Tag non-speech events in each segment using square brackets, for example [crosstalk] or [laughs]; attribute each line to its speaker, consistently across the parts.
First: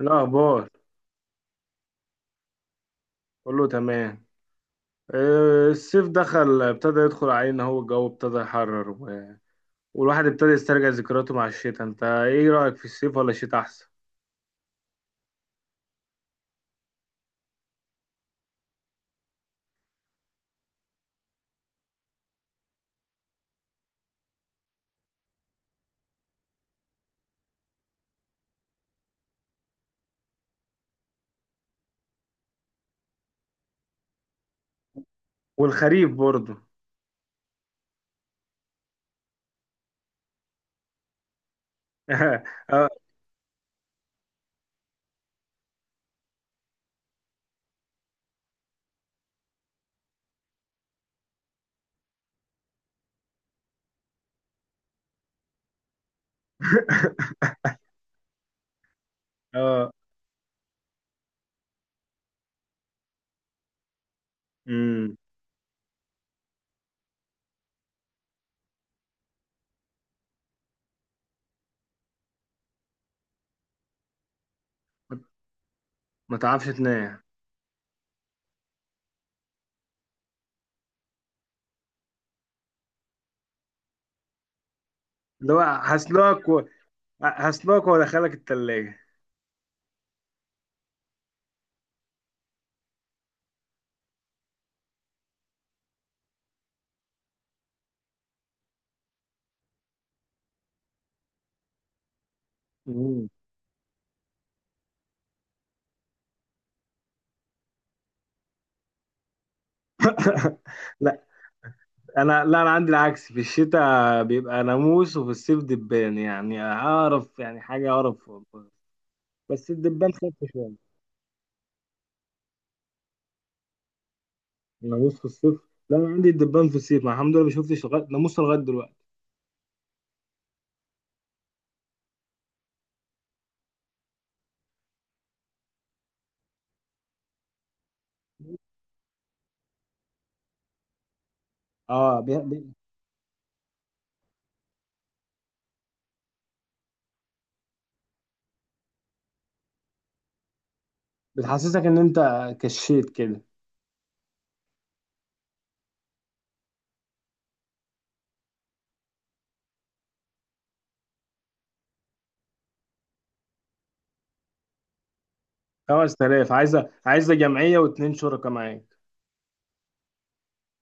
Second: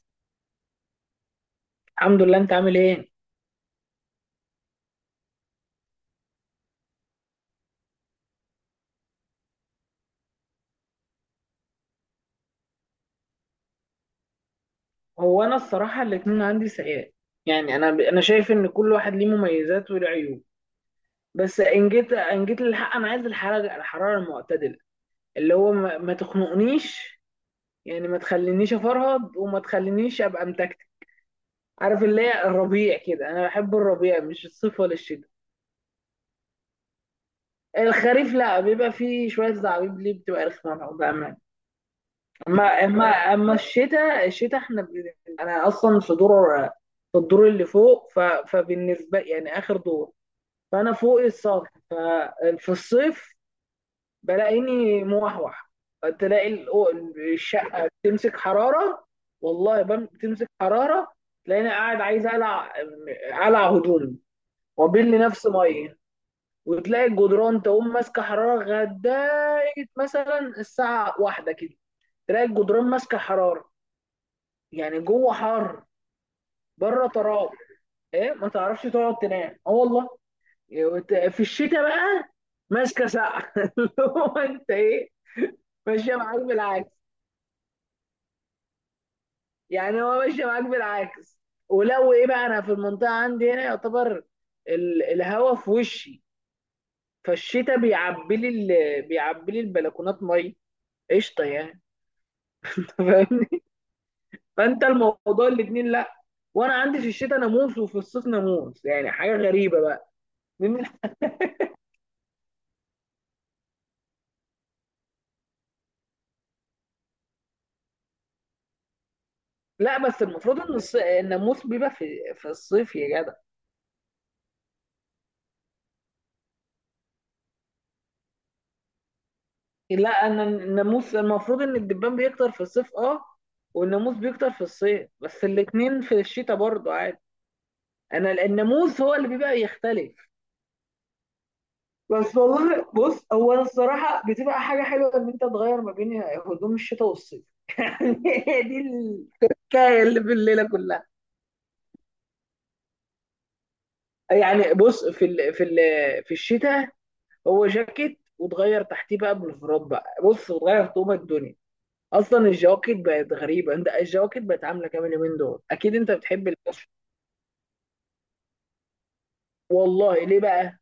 Speaker 1: الأخبار.
Speaker 2: الحمد لله، انت عامل ايه؟
Speaker 1: كله تمام. آه، الصيف دخل ابتدى يدخل علينا، هو الجو ابتدى يحرر والواحد ابتدى يسترجع ذكرياته مع الشتاء. انت ايه رأيك، في الصيف ولا الشتاء احسن؟
Speaker 2: هو انا الصراحه الاتنين عندي سيئات. يعني انا شايف ان كل واحد ليه مميزات وله عيوب. بس ان جيت للحق، انا عايز الحراره، المعتدله، اللي هو ما تخنقنيش. يعني ما تخلينيش افرهد وما تخلينيش ابقى متكتك. عارف اللي هي الربيع كده، انا بحب الربيع، مش الصيف ولا الشتاء.
Speaker 1: والخريف برضه.
Speaker 2: الخريف لا، بيبقى فيه شويه زعابيب، ليه بتبقى رخمه بقى. اما
Speaker 1: [laughs] اه.
Speaker 2: اما اما الشتاء، احنا انا اصلا في دور، في الدور اللي فوق، فبالنسبه يعني اخر دور. فانا فوق السطح، ففي الصيف بلاقيني موحوح. تلاقي ال-
Speaker 1: [laughs]
Speaker 2: الشقه بتمسك حراره. والله
Speaker 1: اه.
Speaker 2: بتمسك حراره. تلاقيني قاعد عايز اقلع، اقلع هدومي، وابل
Speaker 1: امم.
Speaker 2: لي نفسي ميه. وتلاقي الجدران تقوم ماسكه حراره لغايه مثلا الساعه واحدة كده، تلاقي الجدران ماسكه حراره، يعني جوه حر،
Speaker 1: ما تعرفش
Speaker 2: بره
Speaker 1: تنام.
Speaker 2: تراب. ايه، ما تعرفش تقعد تنام، اه والله. إيه، في الشتاء بقى ماسكه سقع. [laughs] اللي هو انت ايه؟
Speaker 1: اللي هو
Speaker 2: ماشيه معاك
Speaker 1: هسلاك و...
Speaker 2: بالعكس.
Speaker 1: هسلاك وادخلك التلاجة.
Speaker 2: يعني هو ماشيه معاك بالعكس. ولو ايه بقى، انا في المنطقه عندي هنا يعتبر الهوا في وشي. فالشتاء بيعبي لي البلكونات ميه، قشطه يعني. [laughs]
Speaker 1: مم.
Speaker 2: فاهمني؟ فانت الموضوع الاتنين لا. وانا عندي في الشتاء ناموس وفي الصيف ناموس، يعني حاجه غريبه بقى.
Speaker 1: [laughs] لا لا انا عندي العكس، في الشتاء بيبقى ناموس وفي الصيف دبان، يعني اعرف يعني حاجة اعرف. بس
Speaker 2: لا
Speaker 1: الدبان
Speaker 2: بس
Speaker 1: خف
Speaker 2: المفروض
Speaker 1: شوية.
Speaker 2: ان الناموس بيبقى في الصيف يا جدع.
Speaker 1: ناموس في الصيف؟ لا انا عندي الدبان في الصيف، ما الحمد لله ما شفتش لغايه ناموس لغايه دلوقتي.
Speaker 2: لا، انا الناموس المفروض ان الدبان بيكتر في الصيف، اه. والناموس بيكتر في الصيف، بس الاتنين في الشتاء برضه عادي. انا الناموس هو اللي بيبقى يختلف.
Speaker 1: اه
Speaker 2: بس والله بص، هو أنا الصراحة بتبقى حاجة حلوة إن أنت تغير ما بين هدوم الشتاء والصيف. [laughs] هي دي الحكاية اللي في الليلة كلها.
Speaker 1: بتحسسك ان انت كشيت كده.
Speaker 2: يعني بص، في الشتاء هو جاكيت، وتغير تحتيه بقى بلوفرات بقى، بص، وتغير طوبة الدنيا. اصلا الجواكت بقت غريبه، انت الجواكت بقت عامله كام اليومين دول؟ اكيد انت بتحب
Speaker 1: 5000،
Speaker 2: الكشف.
Speaker 1: عايزه جمعيه واثنين شركاء معاك.
Speaker 2: والله ليه بقى؟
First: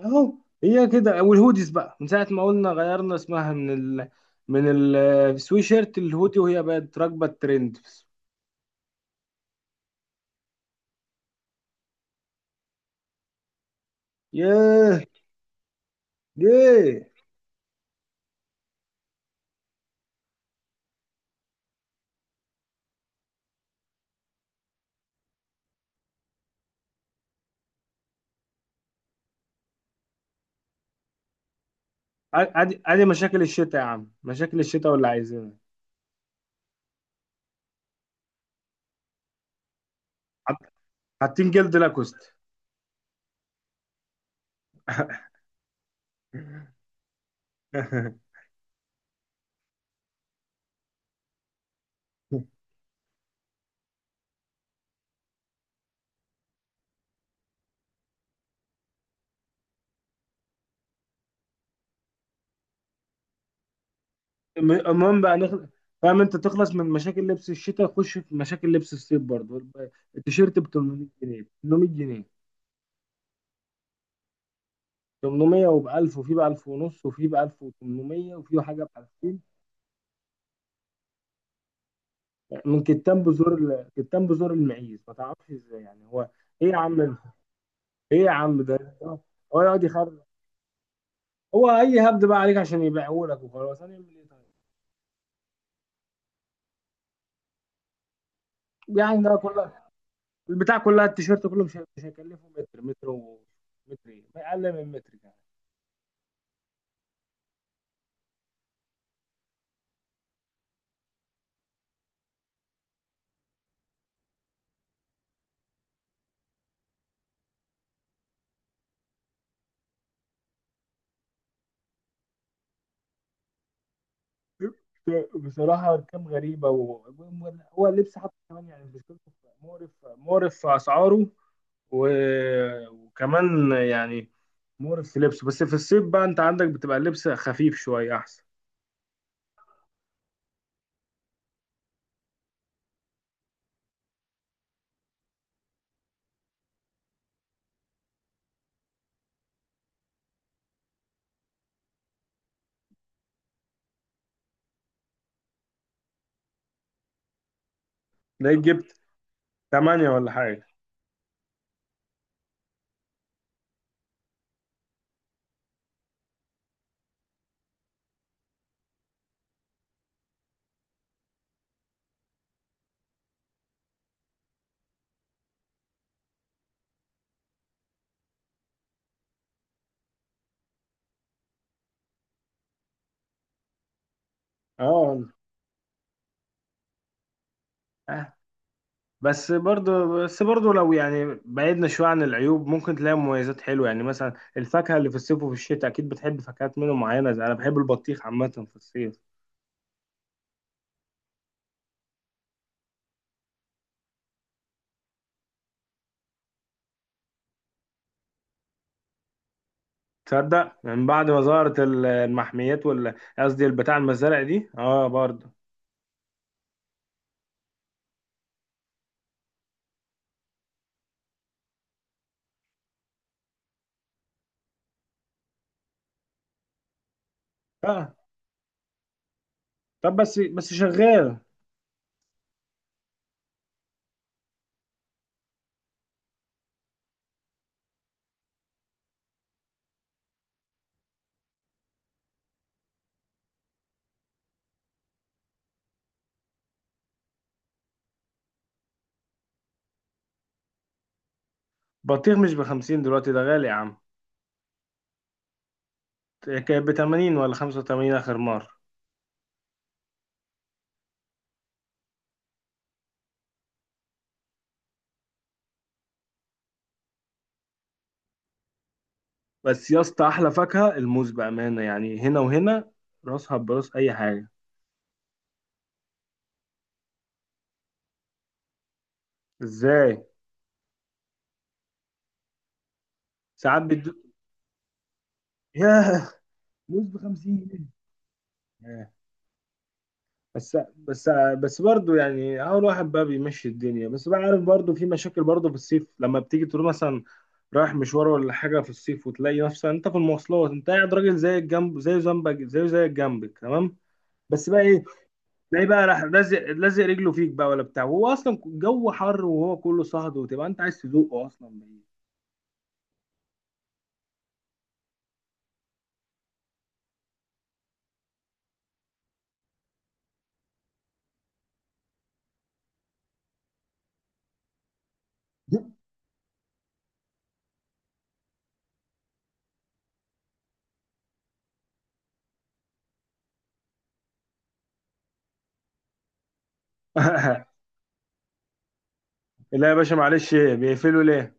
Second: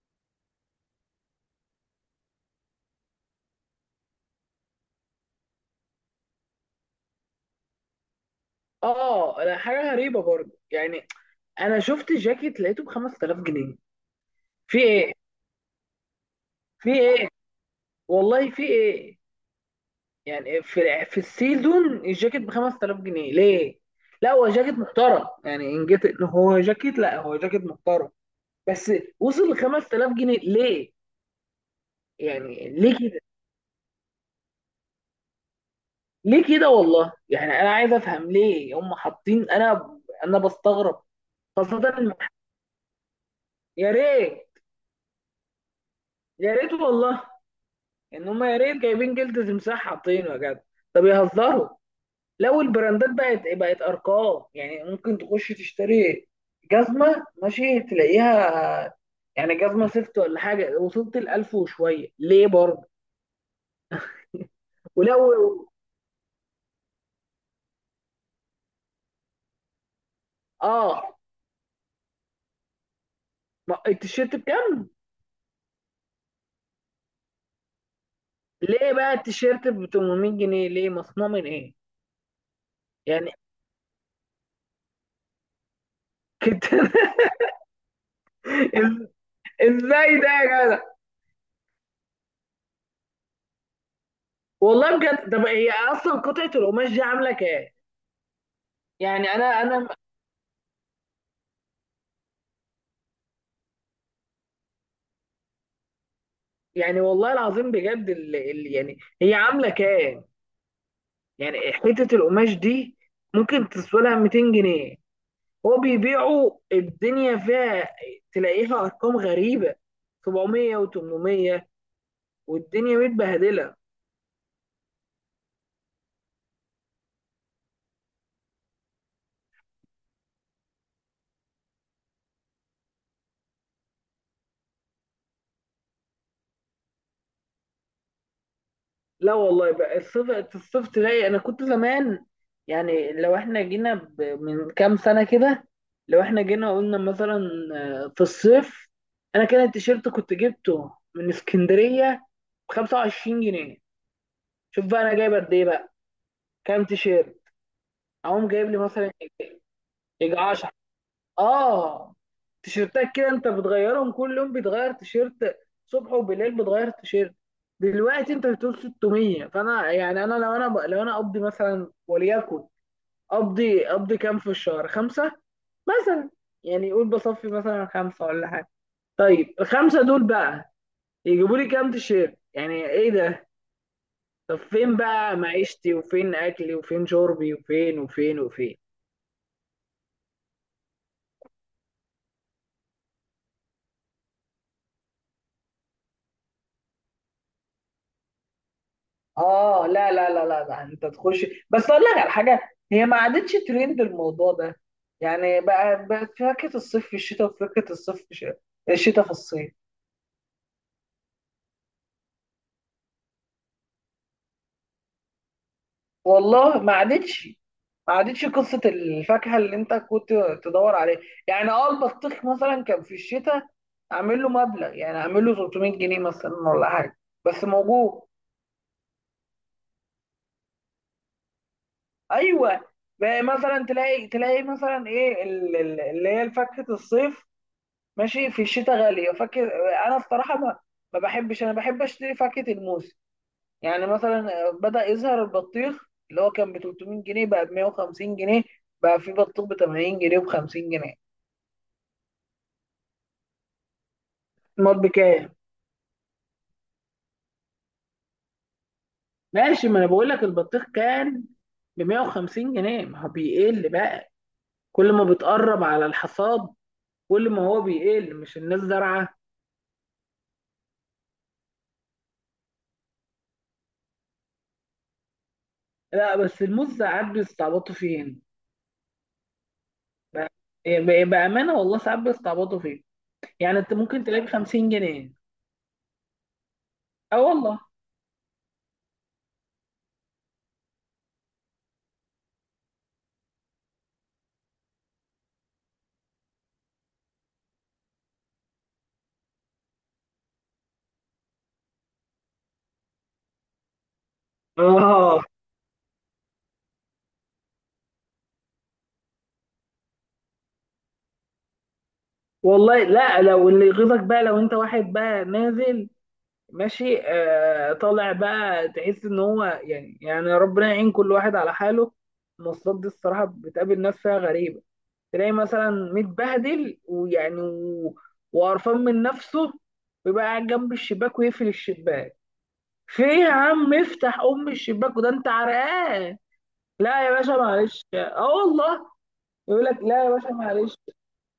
Speaker 1: اهو، هي كده. والهوديز بقى من ساعه ما قلنا غيرنا اسمها من ال من السوي شيرت الهودي، وهي بقت راكبه الترند.
Speaker 2: اه لا، حاجه غريبه برضه يعني. انا شفت جاكيت لقيته ب 5000 جنيه. في
Speaker 1: ياه.
Speaker 2: ايه؟ في
Speaker 1: ياه.
Speaker 2: ايه؟ والله في ايه؟ يعني في السيزون الجاكيت ب 5000 جنيه ليه؟ لا هو جاكيت محترم، يعني ان جيت إن هو جاكيت، لا هو جاكيت محترم بس. وصل ل 5000 جنيه ليه؟ يعني
Speaker 1: ادي
Speaker 2: ليه؟
Speaker 1: مشاكل الشتاء يا عم، مشاكل الشتاء واللي عايزينها،
Speaker 2: ليه كده والله، يعني انا عايز افهم ليه هم حاطين، انا بستغرب.
Speaker 1: حاطين جلد
Speaker 2: خاصه
Speaker 1: لاكوست.
Speaker 2: يا ريت، يا ريت والله ان هم يا ريت جايبين جلد تمساح حاطينه يا جدع، طب يهزروا.
Speaker 1: [laughs]
Speaker 2: لو البراندات بقت ارقام، يعني ممكن تخش تشتري جزمه ماشي تلاقيها. يعني جزمه سيفت ولا حاجه وصلت ال 1000 وشويه ليه برضه؟
Speaker 1: المهم
Speaker 2: ولو.
Speaker 1: بقى فاهم انت؟ تخلص من مشاكل لبس الشتاء، خش في مشاكل لبس الصيف برضه. التيشيرت ب
Speaker 2: اه،
Speaker 1: 800 جنيه، ب 800 جنيه.
Speaker 2: التيشيرت بكام؟
Speaker 1: 800 وب 1000، وفي ب 1000 ونص، وفي ب 1800، وفي حاجه ب
Speaker 2: ليه بقى
Speaker 1: 2000.
Speaker 2: التيشيرت ب 800 جنيه، ليه؟ مصنوع من ايه؟
Speaker 1: من كتان
Speaker 2: يعني
Speaker 1: بزور كتان بزور المعيز، ما تعرفش ازاي يعني هو.
Speaker 2: كنت.
Speaker 1: ايه يا عم ده؟ ايه يا عم
Speaker 2: [laughs]
Speaker 1: ده؟
Speaker 2: إز-
Speaker 1: هو يقعد
Speaker 2: ازاي
Speaker 1: يخرب.
Speaker 2: ده يا جدع؟
Speaker 1: هو اي هبد بقى عليك عشان يبيعه لك، وخلاص هنعمل ايه طيب.
Speaker 2: والله بجد، طب هي اصلا قطعه القماش دي عامله كام؟
Speaker 1: يعني
Speaker 2: يعني
Speaker 1: ده
Speaker 2: انا
Speaker 1: كلها
Speaker 2: انا
Speaker 1: البتاع كلها، التيشيرت كله مش هيكلفه متر، متر و متر ايه ما اقل من متر كمان.
Speaker 2: يعني والله العظيم بجد، اللي يعني هي عامله كام؟ يعني حته القماش دي ممكن تسوى لها 200 جنيه. هو بيبيعوا الدنيا فيها، تلاقيها ارقام غريبه، 700 و800، والدنيا متبهدله.
Speaker 1: بصراحة أرقام غريبة هو اللبس حتى كمان يعني مشكلته مقرف، مقرف في أسعاره و... وكمان يعني مقرف في لبسه. بس في الصيف بقى، أنت عندك بتبقى اللبس خفيف شوية أحسن.
Speaker 2: لا والله بقى، الصيف، الصيف تلاقي، انا كنت زمان. يعني لو احنا جينا من كام سنه كده، لو احنا جينا قلنا مثلا، في الصيف، انا كان التيشيرت كنت جبته من اسكندريه ب 25 جنيه. شوف بقى انا جايب قد ايه بقى، كام تيشيرت، اقوم
Speaker 1: تلاقيك
Speaker 2: جايب لي
Speaker 1: جبت
Speaker 2: مثلا،
Speaker 1: تمانية ولا
Speaker 2: يجي
Speaker 1: حاجة.
Speaker 2: 10 اه تيشيرتات كده. انت بتغيرهم كل يوم، بيتغير تيشيرت صبح وبالليل، بتغير تيشيرت. دلوقتي انت بتقول 600، فانا يعني انا لو انا لو انا اقضي مثلا وليكن، اقضي كام في الشهر، خمسة مثلا. يعني قول بصفي مثلا خمسة ولا حاجة. طيب الخمسة دول بقى يجيبوا لي كام تيشيرت، يعني ايه ده؟ طب فين
Speaker 1: أه.
Speaker 2: بقى معيشتي وفين اكلي وفين شربي وفين
Speaker 1: آه.
Speaker 2: وفين وفين؟
Speaker 1: بس برضه، بس برضه لو يعني بعدنا شوية عن العيوب، ممكن تلاقي مميزات حلوة. يعني مثلا الفاكهة اللي في الصيف وفي الشتاء، أكيد بتحب فاكهات منه معينة، زي أنا بحب البطيخ عامة في الصيف.
Speaker 2: اه لا لا لا لا لا، انت تخش بس اقول لك على حاجه، هي ما عادتش ترند الموضوع ده. يعني بقى بقت فاكهه الصيف في الشتاء، وفاكهه الشتاء في الصيف.
Speaker 1: تصدق، من بعد ما ظهرت المحميات قصدي البتاع المزارع دي، اه برضه.
Speaker 2: والله ما عادتش. ما عادتش قصه الفاكهه اللي انت كنت تدور عليها. يعني اه، البطيخ مثلا كان في الشتاء اعمل له مبلغ، يعني اعمل له 300 جنيه مثلا ولا حاجه، بس
Speaker 1: اه
Speaker 2: موجود.
Speaker 1: طب بس بس شغال.
Speaker 2: ايوه، بقى مثلا تلاقي، مثلا ايه اللي هي فاكهه الصيف ماشي في الشتاء غالية، فاكر؟ أنا بصراحة ما بحبش، أنا بحب أشتري فاكهة الموز يعني مثلا. بدأ يظهر البطيخ اللي هو كان ب 300 جنيه، بقى ب 150 جنيه، بقى في بطيخ ب 80 جنيه وب 50 جنيه.
Speaker 1: بطيخ مش بخمسين دلوقتي، ده غالي يا عم.
Speaker 2: المال بكام؟
Speaker 1: كانت بتمانين ولا خمسة وتمانين آخر مرة.
Speaker 2: ماشي، ما انا بقول لك البطيخ كان ب 150 جنيه، ما هو بيقل بقى كل ما بتقرب على الحصاد، كل ما هو بيقل، مش الناس زارعه.
Speaker 1: بس يا اسطى، أحلى فاكهة الموز بأمانة، يعني هنا وهنا راسها براس أي حاجة.
Speaker 2: لا بس الموز ساعات بيستعبطوا فين.
Speaker 1: ازاي؟
Speaker 2: بقى- بامانه والله ساعات بيستعبطوا فين. يعني
Speaker 1: ساعات
Speaker 2: انت
Speaker 1: بتدوق.
Speaker 2: ممكن تلاقي ب 50 جنيه،
Speaker 1: ياه، موز
Speaker 2: اه والله.
Speaker 1: بخمسين جنيه. بس، بس، بس برضه يعني اول واحد بقى بيمشي الدنيا. بس بقى عارف برضه، في مشاكل برضه في الصيف، لما بتيجي تقول مثلا رايح مشوار ولا حاجه في الصيف، وتلاقي نفسك انت في المواصلات انت قاعد، راجل زي الجنب، زي ذنبك، زي جنبك تمام، بس بقى ايه،
Speaker 2: اه
Speaker 1: تلاقيه بقى راح لازق، لازق رجله فيك بقى ولا بتاع، وهو اصلا الجو حر وهو كله صهد، وتبقى انت عايز تذوقه اصلا.
Speaker 2: والله لا، لو اللي يغيظك بقى، لو انت واحد بقى نازل ماشي، آه، طالع بقى، تحس ان هو يعني، ربنا يعين كل واحد على حاله. المواصلات دي الصراحة بتقابل ناس فيها غريبة. تلاقي مثلا متبهدل ويعني وقرفان من نفسه، ويبقى قاعد جنب الشباك ويقفل الشباك. في إيه يا عم؟ افتح ام الشباك، وده انت عرقان. لا يا باشا
Speaker 1: [laughs]
Speaker 2: معلش، اه والله. يقول
Speaker 1: لا يا
Speaker 2: لك
Speaker 1: باشا
Speaker 2: لا يا باشا
Speaker 1: معلش، ايه
Speaker 2: معلش.
Speaker 1: بيقفلوا ليه؟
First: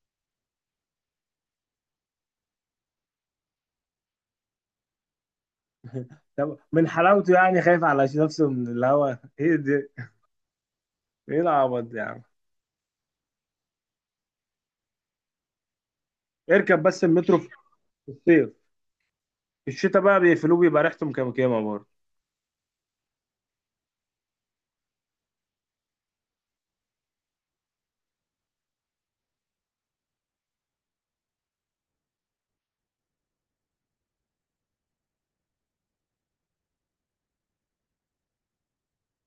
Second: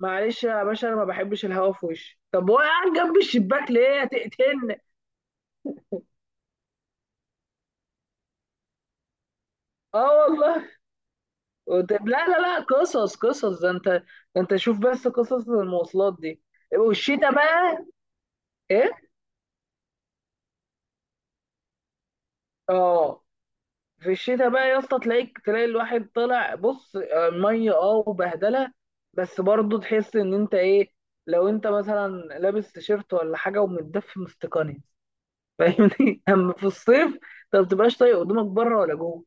Speaker 2: معلش يا باشا، انا ما بحبش الهوا في وشي، طب هو قاعد جنب الشباك ليه؟ هتقتلني؟
Speaker 1: طب من حلاوته يعني، خايف على نفسه من الهوا، ايه ده؟
Speaker 2: اه والله.
Speaker 1: ايه العبط ده يا
Speaker 2: طب
Speaker 1: عم.
Speaker 2: لا لا لا، قصص، قصص ده انت ده، انت شوف بس قصص المواصلات دي.
Speaker 1: اركب بس
Speaker 2: والشتاء
Speaker 1: المترو في
Speaker 2: بقى،
Speaker 1: الصيف.
Speaker 2: ايه؟
Speaker 1: في الشتاء بقى بيقفلوه، بيبقى ريحته مكمكمه برضه.
Speaker 2: اه، في الشتاء بقى يا اسطى، تلاقيك، تلاقي الواحد طالع بص آه، ميه اه وبهدله. بس برضه تحس ان انت ايه، لو انت مثلا لابس تيشيرت ولا حاجه، ومتدفي مستقني، فاهمني؟ [laughs] اما في الصيف انت ما بتبقاش طايق هدومك بره ولا جوه.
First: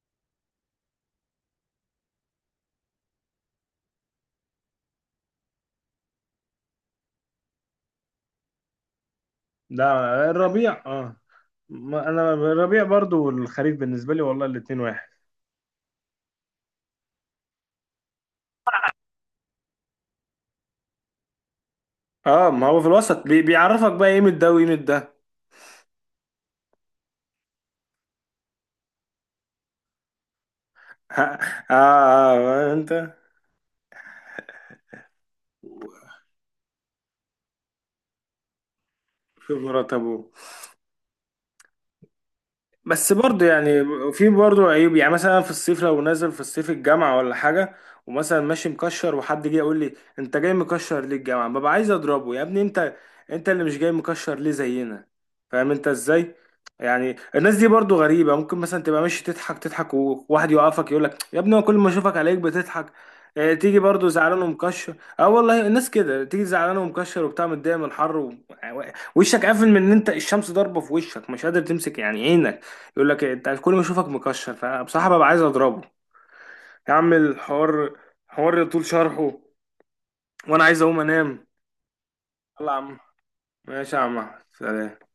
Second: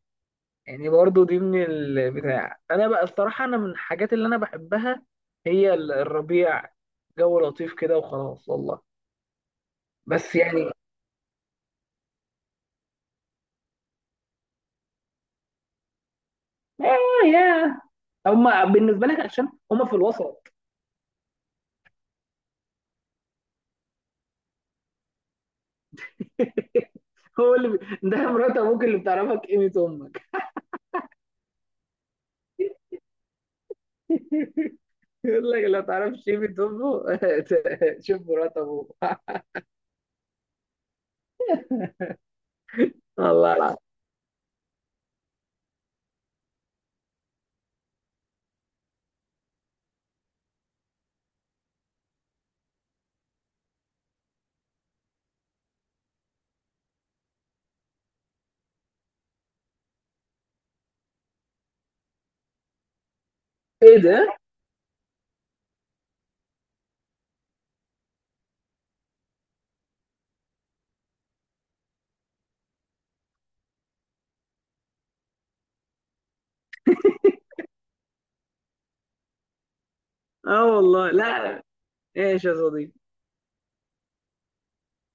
Speaker 2: يعني برضو دي من البتاع، انا بقى الصراحه انا من الحاجات اللي انا بحبها هي الربيع. جو لطيف كده وخلاص والله.
Speaker 1: لا
Speaker 2: بس يعني،
Speaker 1: الربيع اه. ما انا الربيع برضه والخريف بالنسبه لي، والله الاتنين واحد.
Speaker 2: اه يا، هما بالنسبه لك عشان هما في الوسط.
Speaker 1: اه ما هو في الوسط، بي بيعرفك بقى قيمة ده وقيمة ده.
Speaker 2: [laughs] هو اللي ده مرات ابوك اللي بتعرفك قيمه امك.
Speaker 1: [laughs] اه، آه آه انت.
Speaker 2: [laughs] يقول لك لو تعرفش قيمه امه. [laughs] شوف مرات ابوك. [laughs]
Speaker 1: خبرة ابوه. بس برضه
Speaker 2: والله العظيم.
Speaker 1: يعني في برضه عيوب، يعني مثلا في الصيف لو نازل في الصيف الجامعة ولا حاجة، ومثلا ماشي مكشر، وحد جه يقول لي انت جاي مكشر ليه الجامعة، ببقى عايز اضربه. يا ابني انت، انت اللي مش جاي مكشر ليه زينا؟ فاهم انت ازاي؟ يعني الناس دي برضه غريبة، ممكن مثلا تبقى ماشي تضحك، تضحك، وواحد يوقفك يقول لك يا ابني، هو كل ما اشوفك عليك بتضحك، اه، تيجي
Speaker 2: ايه
Speaker 1: برضه
Speaker 2: ده؟
Speaker 1: زعلان ومكشر. اه والله الناس كده، تيجي زعلان ومكشر وبتاع، متضايق من الحر وشك قافل من ان انت الشمس ضاربه في وشك، مش قادر تمسك يعني عينك، يقول لك إيه، انت كل ما اشوفك مكشر. فبصراحه ببقى عايز اضربه. يا عم الحوار حوار طول شرحه، وانا
Speaker 2: اه
Speaker 1: عايز اقوم
Speaker 2: والله لا.
Speaker 1: انام.
Speaker 2: ايش يا
Speaker 1: يلا يا
Speaker 2: صديقي؟
Speaker 1: عم، ماشي يا عم أحمد. سلام.